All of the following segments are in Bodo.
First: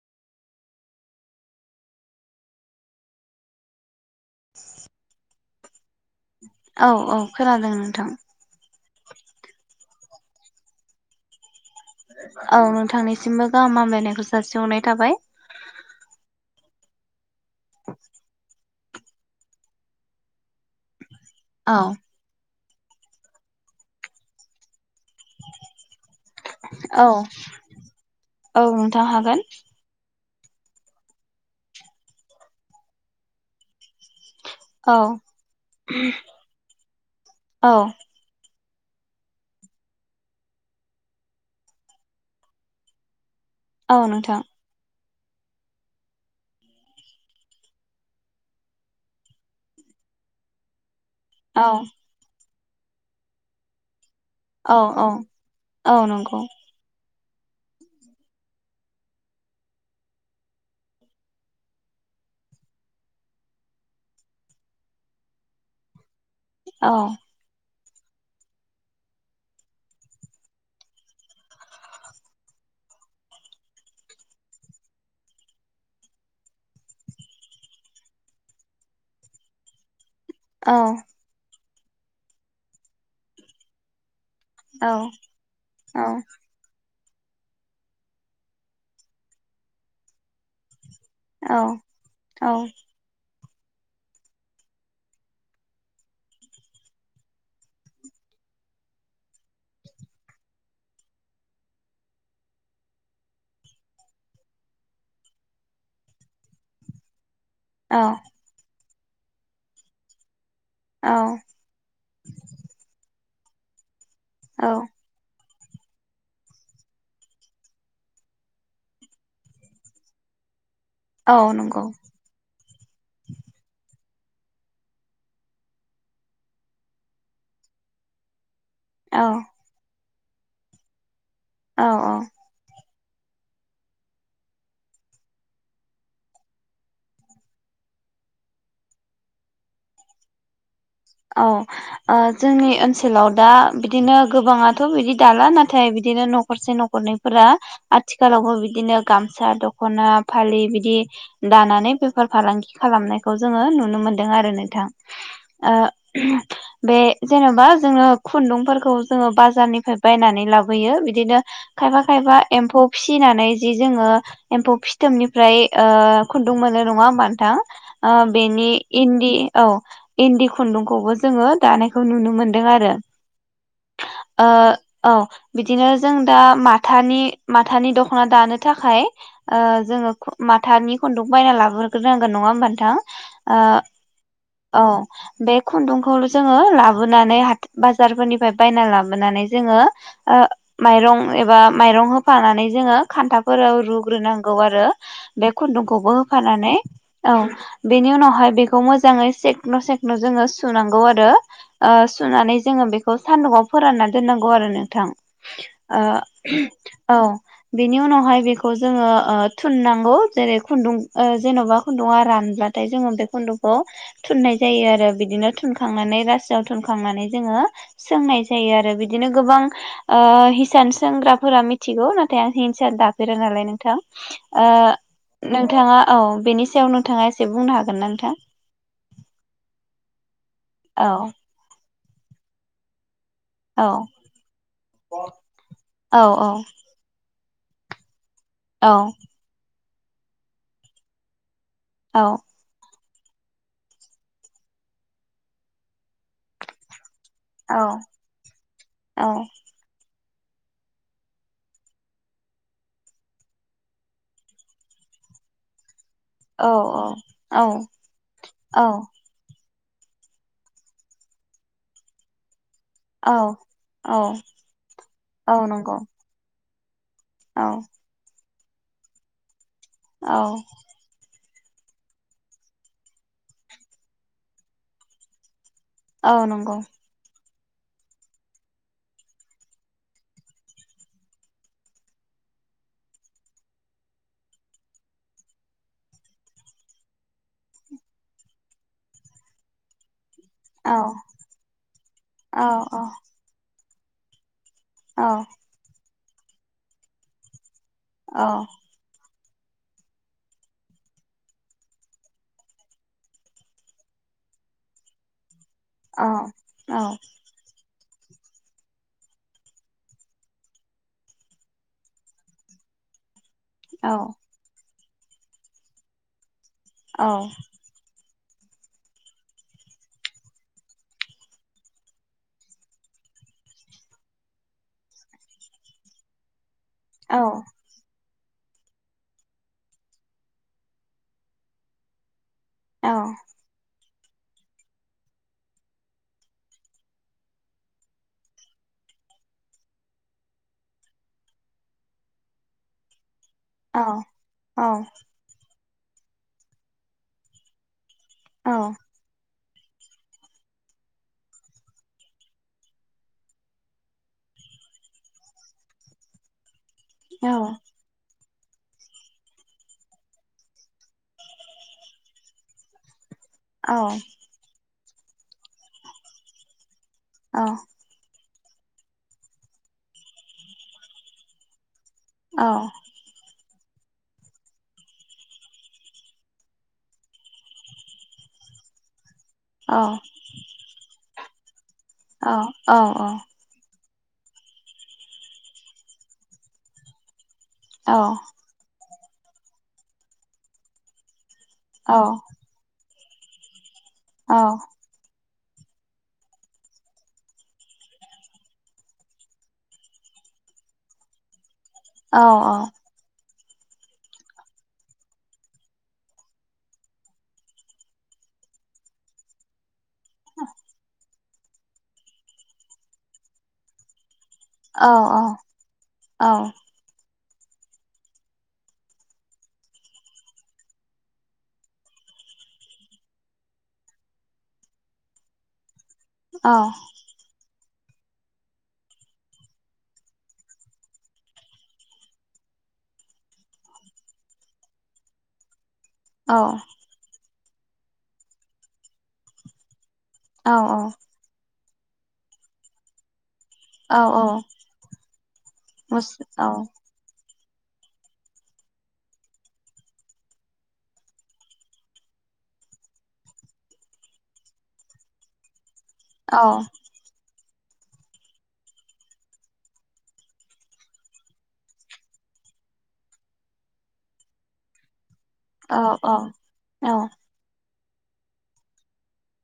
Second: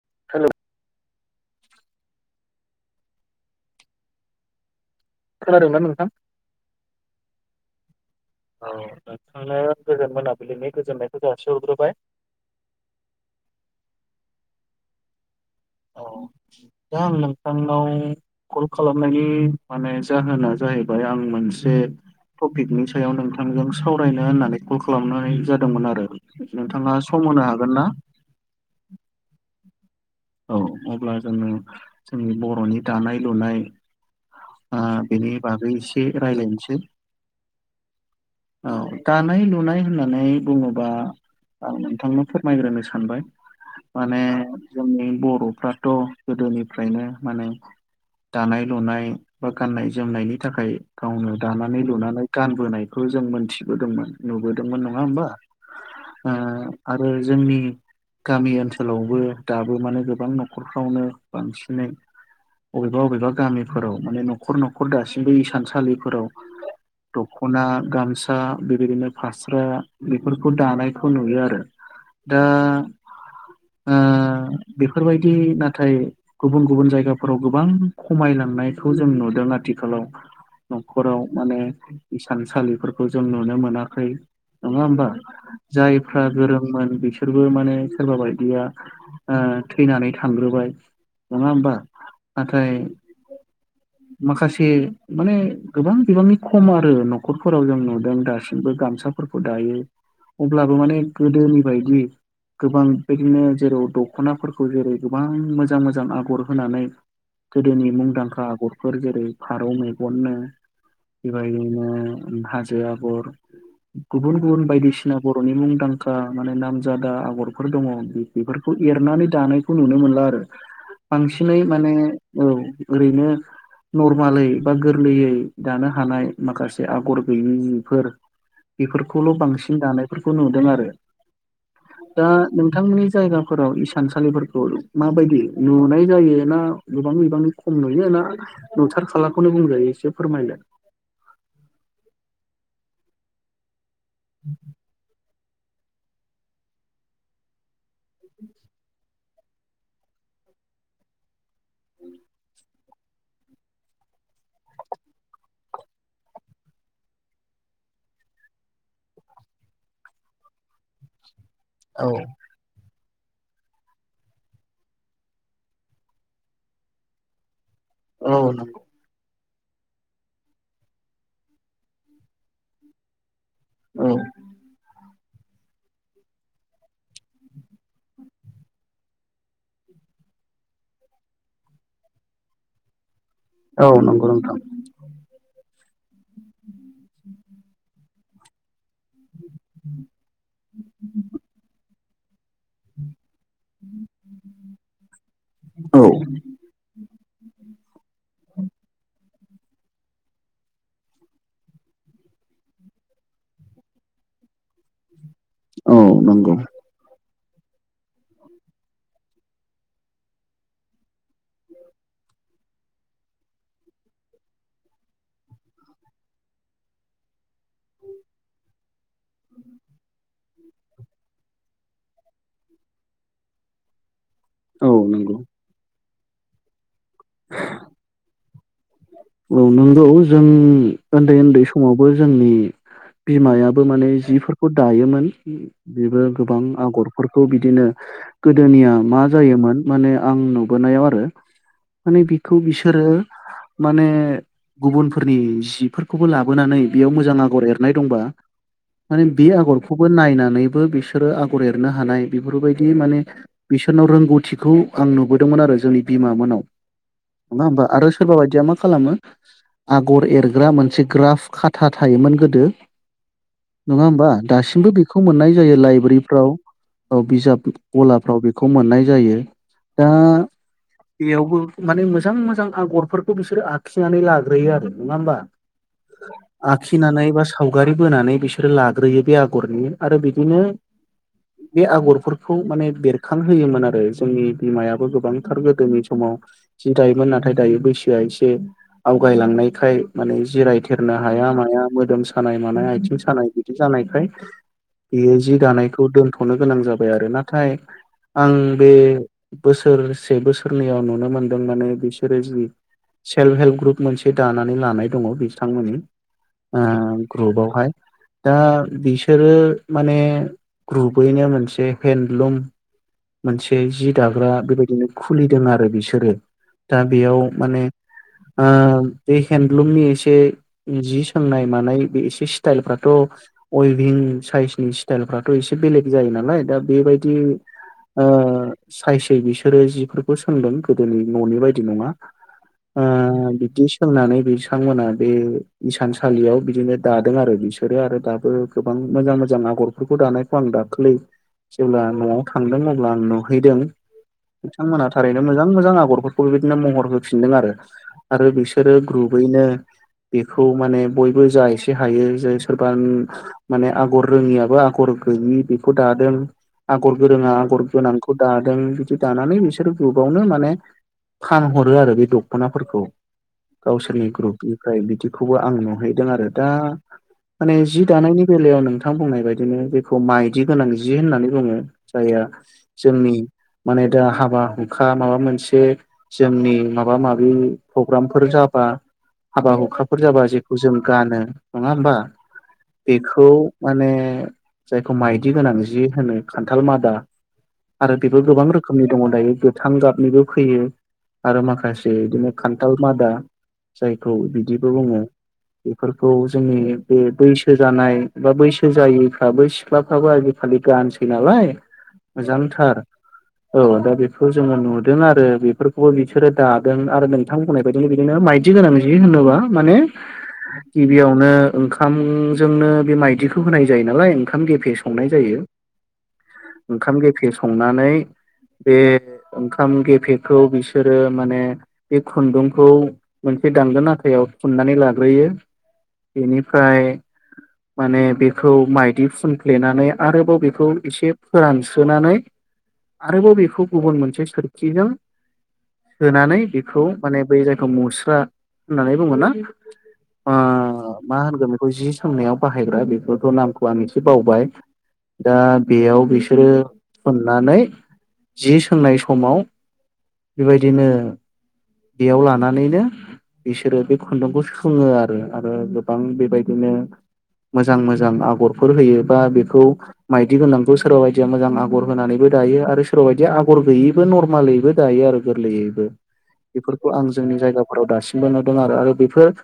[unintelligible] [inaudible] खोनादोंना नोंथां? औ औ खोनादों नोंथां। औ नोंथांना गोजोन मोनाबिलिनि गोजोननायखौ जासि हरग्रोबाय। औ नोंथांनिसिमबो गाहाम हामलायनायखौ जासिहरनाय थाबाय। औ दा आं नोंथां नाव कल खालामनायनि माने जाहोना जाहैबाय आं मोनसे औ पिकनिक सायाव नोंथांजों सावरायनो होननानै कल खालामनाय जादोंमोन आरो नोंथाङा सम होनो हागोन ना? औ नोंथां हागोन औ अब्ला जोङो जोंनि बर'नि दानाय लुनाय औ बेनि बागै एसे रायलायनोसै औ औ दानाय लुनाय होननानै बुङोबा आं नोंथांनो फोरमायग्रोनो सानबाय औ माने नोंथां जोंनि बर'फ्राथ' गोदोनिफ्रायनो माने दानाय लुनाय बा गाननाय जोमनायनि थाखाय गावनो औ दानानै लुनानै गानबोनायखौ जों मोनथिबोदोंमोन औ नुबोदोंमोन नङा औ होमबा! औ नंगौ जोंनि गामि ओनसोलावबो दाबो माने गोबां न'खरफ्रावनो बांसिनै अबेबा बबेबा गामिफोराव माने न'खर न'खर दासिमबो इसानसालिफोराव औ दखना गामसा बेबायदिनो फास्रा बेफोरखौ दानायखौ नुयो आरो दा ओ बेफोरबायदि नाथाय गुबुन गुबुन जायगाफोराव गोबां खमायलांनायखौ जों नुदों आथिखालाव औ न'खराव माने इसानसालिफोरखौ जों नुनो मोनाखै नङा औ होमबा! औ जायफ्रा गोरोंमोन बिसोरबो माने सोरबा बायदिया थैनानै थांग्रोबाय नङा औ होमबा! नाथाय औ माखासे माने गोबां बिबांनि खम आरो न'खरफोराव जों नुदों दासिमबो गामसा फोरखौ दायो। अब्लाबो माने गोदोनि बायदि गोबांबायदिनो जेराव द दख'नाफोरखौ जेरै गोबां मोजां मोजां आगर होनानै गोदोनि औ मुंदांखा आगर फोर जेरै फारौ मेगननो बेबायदिनो हाजो आगर गुबुन गुबुन औ बायदिसिना बर'नि मुंदांखा माने नामजादा आगरफोर दङ बेफोरखौ एरनानै दानायखौ नुनो मोनला आरो औ बांसिनै नंगौ माने औ ओरैनो नरमालै बा गोरलैयै दानो हानाय माखासे आगर गैयिफोर औ बेफोरखौल' बांसिन दानायफोरखौ नुदों आरो औ औ दा नोंथांमोननि जायगा फोराव इसानसालिफोरखौ माबायदि नुनाय जायो ना गोबां बिबांनि खम नुयो ना नुथार खालाखौनो बुंजायो एसे फोरमायगोन औ जोंनि ओनसोलाव दा बिदिनो गोबाङाथ' बिदि दाला नाथाय बिदिनो न'खरसे न'खरनैफोरा आथिखालावबो बिदिनो गामसा दख'ना फालि बिदि दानानै बेफार फालांगि खालामनायखौ जोङो नुनो मोनदों आरो नोंथां। ओ [inaudible] बे जेनेबा जोङो खुन्दुंफोरखौ जोङो बाजारनिफ्राय बायनानै लाबोयो बिदिनो खायफा खायफा एम्फौ फिसिनानै जि जोङो एम्फौ फिथोबनिफ्राय ओ खुन्दुं मोनो नङा होमबा नोंथां औ बेनि नंगौ इन्दि औ इन्दि खुन्दुं खौबो जोङो दानायखौ नुनो मोनदों आरो औ औ बिदिनो जों दा माथानि माथानि दख'ना दानो थाखाय जोङो माथानि खुन्दुंखौ बायना लाबोग्रोनांगोन नङा हबा नोंथां! औ नंगौ नोंथां ओ औ बे खुन्दुंखौल' जोङो लाबोनानै हाथाय बाजारफोरनिफ्राय बायना लाबो [inaudible] जोङो माइरं एबा माइरं होनानै होफानानै जोङो खान्थाफोराव रुग्रोनांगौ आरो बे औ खुन्दुंखौबो होफानानै औ बेनि उनावहाय बेखौ मोजाङै सेख्ल' सेख्ल' जोङो सुनांगौ आरो सुनानै जोङो बेखौ सानदुंआव फोरानना दोननांगौ आरो नोंथां औ ओ नंगौ औ बेनि उनावहाय बेखौ जोङो ओ थुननांगौ जेरै खुन्दुं ओ जेन'बा खुन्दुङा रा ब्ला थाय जोङो बे खुन्द'खौ थुननाय जायो आरो बिदिनो थुनखांनानै रासोआव थुनखांनानै जोङो सोंनाय जायो आरो बिदिनो गोबां ओ हिसान सोंग्राफोरा मिथिगौ नाथाय आं हिंसान दाफेरा नालाय नोंथां ओ औ नंगौ औ नोंथाङा औ बेनि सायाव नोंथाङा एसे बुंनो हागोन ना नोंथां औ नंगौ जों औ उन्दै-उन्दै समावबो जोंनि औ बिमायाबो माने जिफोरखौ दायोमोन औ बेबो गोबां आगरफोर खौ बिदिनो औ गोदोनिया मा जायोमोन माने आं नुबोनायाव आरो माने औ बेखौ बिसोरो माने गुबुनफोरनि जिफोरखौबो लाबोनानै बेयाव मो जां आगर औ एनाय दंबा माने औ बे आगरखौबो नायनानै नैबो बिसोरो आगर एरनो हानाय बेफोरबायदि माने बिसोरनाव रोंगौथिखौ आं नुबोदों मोन आरो जोंनि बिमा मोननाव औ नङा होनबा आरो सोरबा बायदि मा खालामो आगर एरग्रा मोनसे ग्राफ खाथा थायोमोन गोदो औ नङा औ होमबा दासिमबो बेखौ मोननाय औ जायो नंगौ लाइब्रेरिफोराव औ बिजाब गलाफ्राव बेखौ मोननाय जायो दा औ बेयावबो माने मोजां-मोजां आगरफोरखौ बिसोरो आखिनानै लाग्रोयो आरो नङा होमबा औ नंगौ आखिनानै बा सावगारि बोनानै बिसोरो लाग्रोयो बे आगरनि आरो बिदिनो बे आगरफोरखौ माने बेरखांहोयोमोन आरो जोंनि बिमायाबो गोबांथार गोदोनि समाव जि दायोमोन नाथाय दायो बैसोआ एसे आवगायलांनायखाय माने औ जिरायथेरनो हाया माया मोदोम सानाय औ मानाय औ आथिं सानाय बिदि जानायखाय औ बियो जि दानायखौ दोन्थ'नो गोनां जाबाय आरो नाथाय औ आं बे बोसोरसे बोसोरनैयाव नुनो मोनदों माने बिसोरो जि सेल्फ हेल्प ग्रुप मोनसे दानानै लानाय दङ बिजों बिथांमोननि औ ओ ग्रुपावहाय दा बिसोरो माने ग्रुुबैनो मोनसे हेन्दलुम मोनसे औ जि दाग्रा बेबायदिनो खुलिदों आरो बिसोरो दा बेयाव [inaudible] ओ बे हेन्दलुमनि एसे जि सोंनाय मानाय बे एसे स्टाइल फ्राथ' अइभिं साइसनि स्टाइलफ्राथ' एसे बेलेग जायो नालाय दा बेबायदि ओ सायसै बिसोरो जिफोरखौ सोंदों गोदोनि न'नि बायदि नङा ओ बिबदि सोंनानै बिथांमोना बे इसानसालियाव बिदिनो दादों आरो बिसोरो आरो दाबो गोबां मोजां-मोजां आगरफोरखौ दानायखौ आं दाखालै जेब्ला न'आव थांदों अब्ला आं हैदों औ बिथांमोनहा थारैनो मोजां-मोजां आगरफोरखौ बेबायदिनो महर होफिनदों आरो आरो बिसोरो ग्रुबैनो बेखौ माने बयबो जा एसे हायो जे सोरबा अम माने आगर रोङियाबो आगर गोयि बेखौ दादों आगर गोरोङा आगर गोनांखौ दादों बिदि दानानै बिसोरो ग्रुबावनो माने फान हरो आरो बे दख'नाफोरखौ गावसोरनि ग्रुपनि ओमफ्राय बिदिखौबो आं नुहैदों आरो दा माने जि दानायनि बेलायाव नोंथां बुंनाय बायदिनो जेखौ माइदि गोनां जे होननानै बुङो जाया जोंनि माने दा हाबा हुखा माबा मोनसे जोंनि माबा माबि प्रग्रामफोर जाबा हाबा हुखाफोर जाबा जेखौ जों गानो नंङा होमबा बेखौ माने जायखौ माइदि गोनां जि होनो खान्थाल मादा आरो बेबो गोबां रोखोमनि दंङ दायो गोथां गाबनिबो फैयो आरो माखासे बिदिनो खानथाल मादा जायखौ बिदिबो बुंङो बेफोरखौ जोंनि बे बैसो जानाय बा बैसो जायैफ्राबो सिख्लाफ्राबो आजिखालि गानसोनालाय मोजांथार औ दा बेखौ जोङो नुदों आरो बेफोरखौ बो बिसोरो दादों आरो नोंथां बुंनाय बायदिनो बिदिनो माइदि गोनां जि होनोबा माने गिबियावनो ओंखामजोंनो बे माइदिखौ होनाय जायो नालाय ओंखाम गेफे संनाय जायो ओंखाम संनानै बे ओखाम गेफेखौ बि बिसोरो माने बे खुन्दुंखौ मोनसे दानगोन आखाव फुननानै लाग्रोयो बेनिफ्राय माने बेखौ माइदि फुनफ्लेनानै आरोबाव बेखौ एसे फोरानसस्रोनानै आरोबाव बेखौ गुबुन मोनसे सोरखिजों होनानै बेखौ माने बै जायखौ मुस्रा होननानै बुंङना औ औ जि सोंनायाव बाहायग्रा बेफोरखौ' नामखौ आं एसे बावबाय दा बेयाव बिसोरो नानै जि सोंनाय समाव बेबायदिनो बेयाव लानानैनो बिसोरो बे खुन्दुंखौ सोंङो आरो आरो गोबां बेबायदिनो मोजां मोजां आगरफोर होयो बा बेखौ माइदि गोनांखौ सोरबा बायदिया मोजां आगर होनानैबो दा दायो आरो सोरबा बायदि आगर गोयौबो नरमाललिबो दायो आरो गोरलैयैबो बेफोरखौ आं जोंनि जायगाफोराव दासिमबो नुदों आरो आरो बेफोर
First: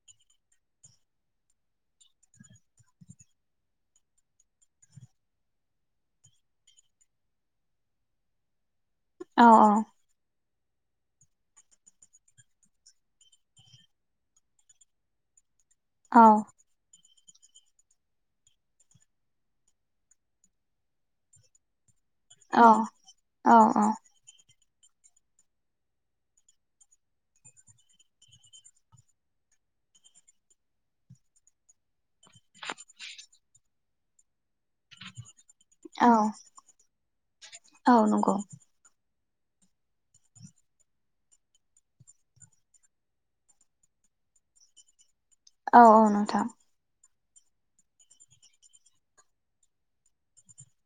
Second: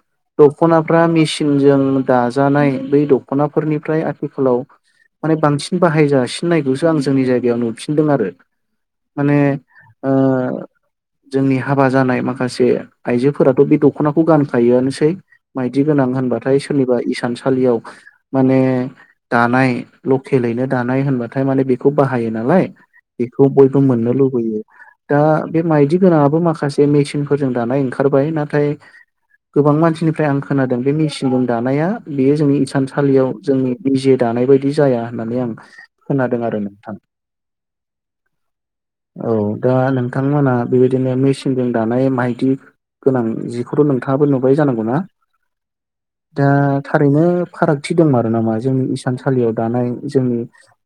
दख'नाफ्रा मिसिनजों दाजानाय बै दख'नाफोरनिफ्राय आथिखालाव माने बांसिन बाहायजासिननायखौसो आं जोंनि जायगायाव नुफिनदों आरो माने अ जोंनि हाबा जानाय माखासे आइजोफोराथ' बे दख'नाखौ गानखायोआनोसै माइदि गोनां होनबाथाय सोरनिबा इस थानसालियाव माने दानाय लकेलयैनो दानाय होनबाथाय मान बेखौ बाहायो नालाय बेखौ बयबो मोननो लुबैयो दा बे माइदि गोनांङाबो माखासे मेसिनफोरजों दानाय ओंखारबाय नाथाय गोबां मानसिनिफ्राय आं खोनादों बे मेसिनजों दानाया बेयो जोंनि इसानसालियाव जोंनि निजे दानाय बायदि जाया होननानै आं खोनादों आरो नोंथां नंगौ औ दा नोंथांमोना बेबायदिनो मेसिनजों दानाय मायदि गोनां जिखौथ' नोंथांङाबो नुबाय जानांगौ ना औ औ नोंथां ओरैनो फारागथि दं मारो नामा जोंनि इसानसालियाव दानाय जोंनि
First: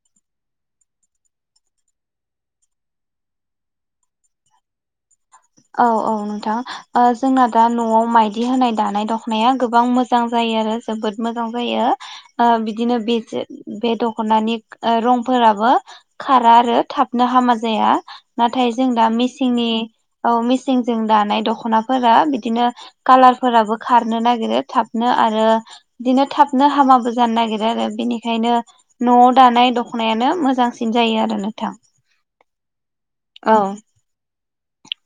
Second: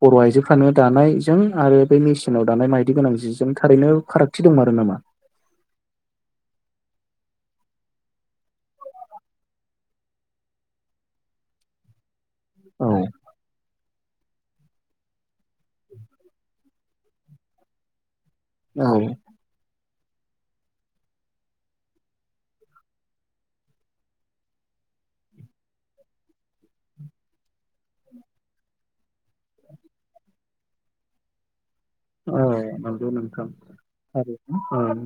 बर' आइजोफ्रानो दानाय जजों आरो बे मेसिनाव दानाय मायदि गोनां जिजों थारैनो फारागथि दंमारो नामा औ औ नोंथां अ जोंना दा न'आव माइदि होनाय दानाय दख'नाया गोबां मोजां जायो आरो जोबोद मोजां जायो अ औ बिदिनो बे बे दख'नानि अ रंफोराबो खारा आरो थाबनो हामा जाया नाथाय जों औ दा मेसिननि औ मिसिंजों दानाय दख'नाफोरा बिदिनो कालारफोराबो खारनो नागिरो थाबनो आरो बिदिनो थाबनो हामाबो जानो नागिरो आरो बेनिखायनो न'आव दानाय दख'नायानो नो मोजांसिन जायो आरो नोंथां औ नंगौ नोंथां औ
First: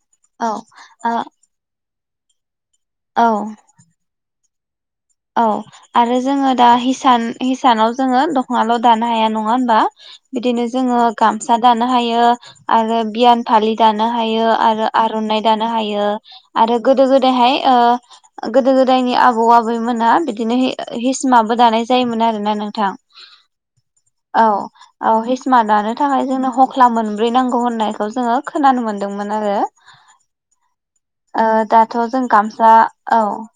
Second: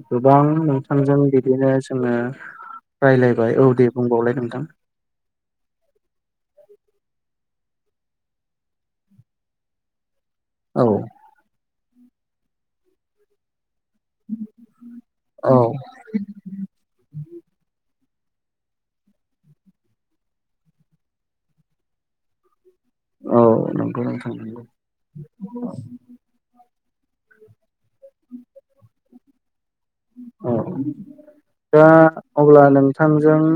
गोबां औ ओ नोंथांजों बिदिनो जोंङो रायलायबाय औ दे बुंबावलाय नोंथां औ आरो जोङो दा हिसान हिसानाव जोङो दखाङल' दानो हाया नङा हबा? बिदिनो औ जोङो गामसा दानो हायो आरो बियान फालि दानो हायो आरो आर'नाइ औ दानो हायो आरो गोदो गोदायहाय ओ गोदो गोदायनि आबौ आबैमोना बिदिनो हिसमाबो दानाय जायोमोन आरोना नों- थां। औ नंगौ नोंथां औ नंगौ औ हिसिमा दानो थाखाय जोंनो ह ख्ला मोनब्रै नांगौ होननायखौ जोङो खोनानो मोनदोंमोन आरो। औ ओ दा दाथ' जों अब्ला गामसा औ नोंथांजों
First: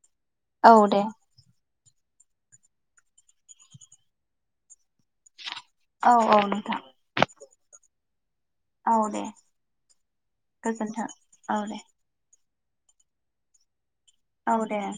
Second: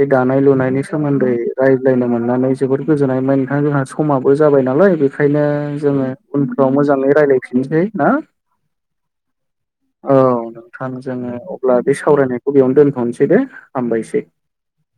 बे दानाय औ लुनायनि दे सोमोन्दै रायज्लायनो मोननानै जोबोर गोजोननाय मोनबाय नोंथां ओमफ्राय जोंहा समाबो जाबायमोन नालाय बेखायनो जोङो औ औ उनफ्राव नोंथां मोजाङै रायलायफिननोसै ना? औ दे औ नोंथां गोजोन्थों जोङो औ दे अब्ला बे सावरायनाय खौ बियावनो दोन्थनोसै दे हामबायसै। औ दे नोंथां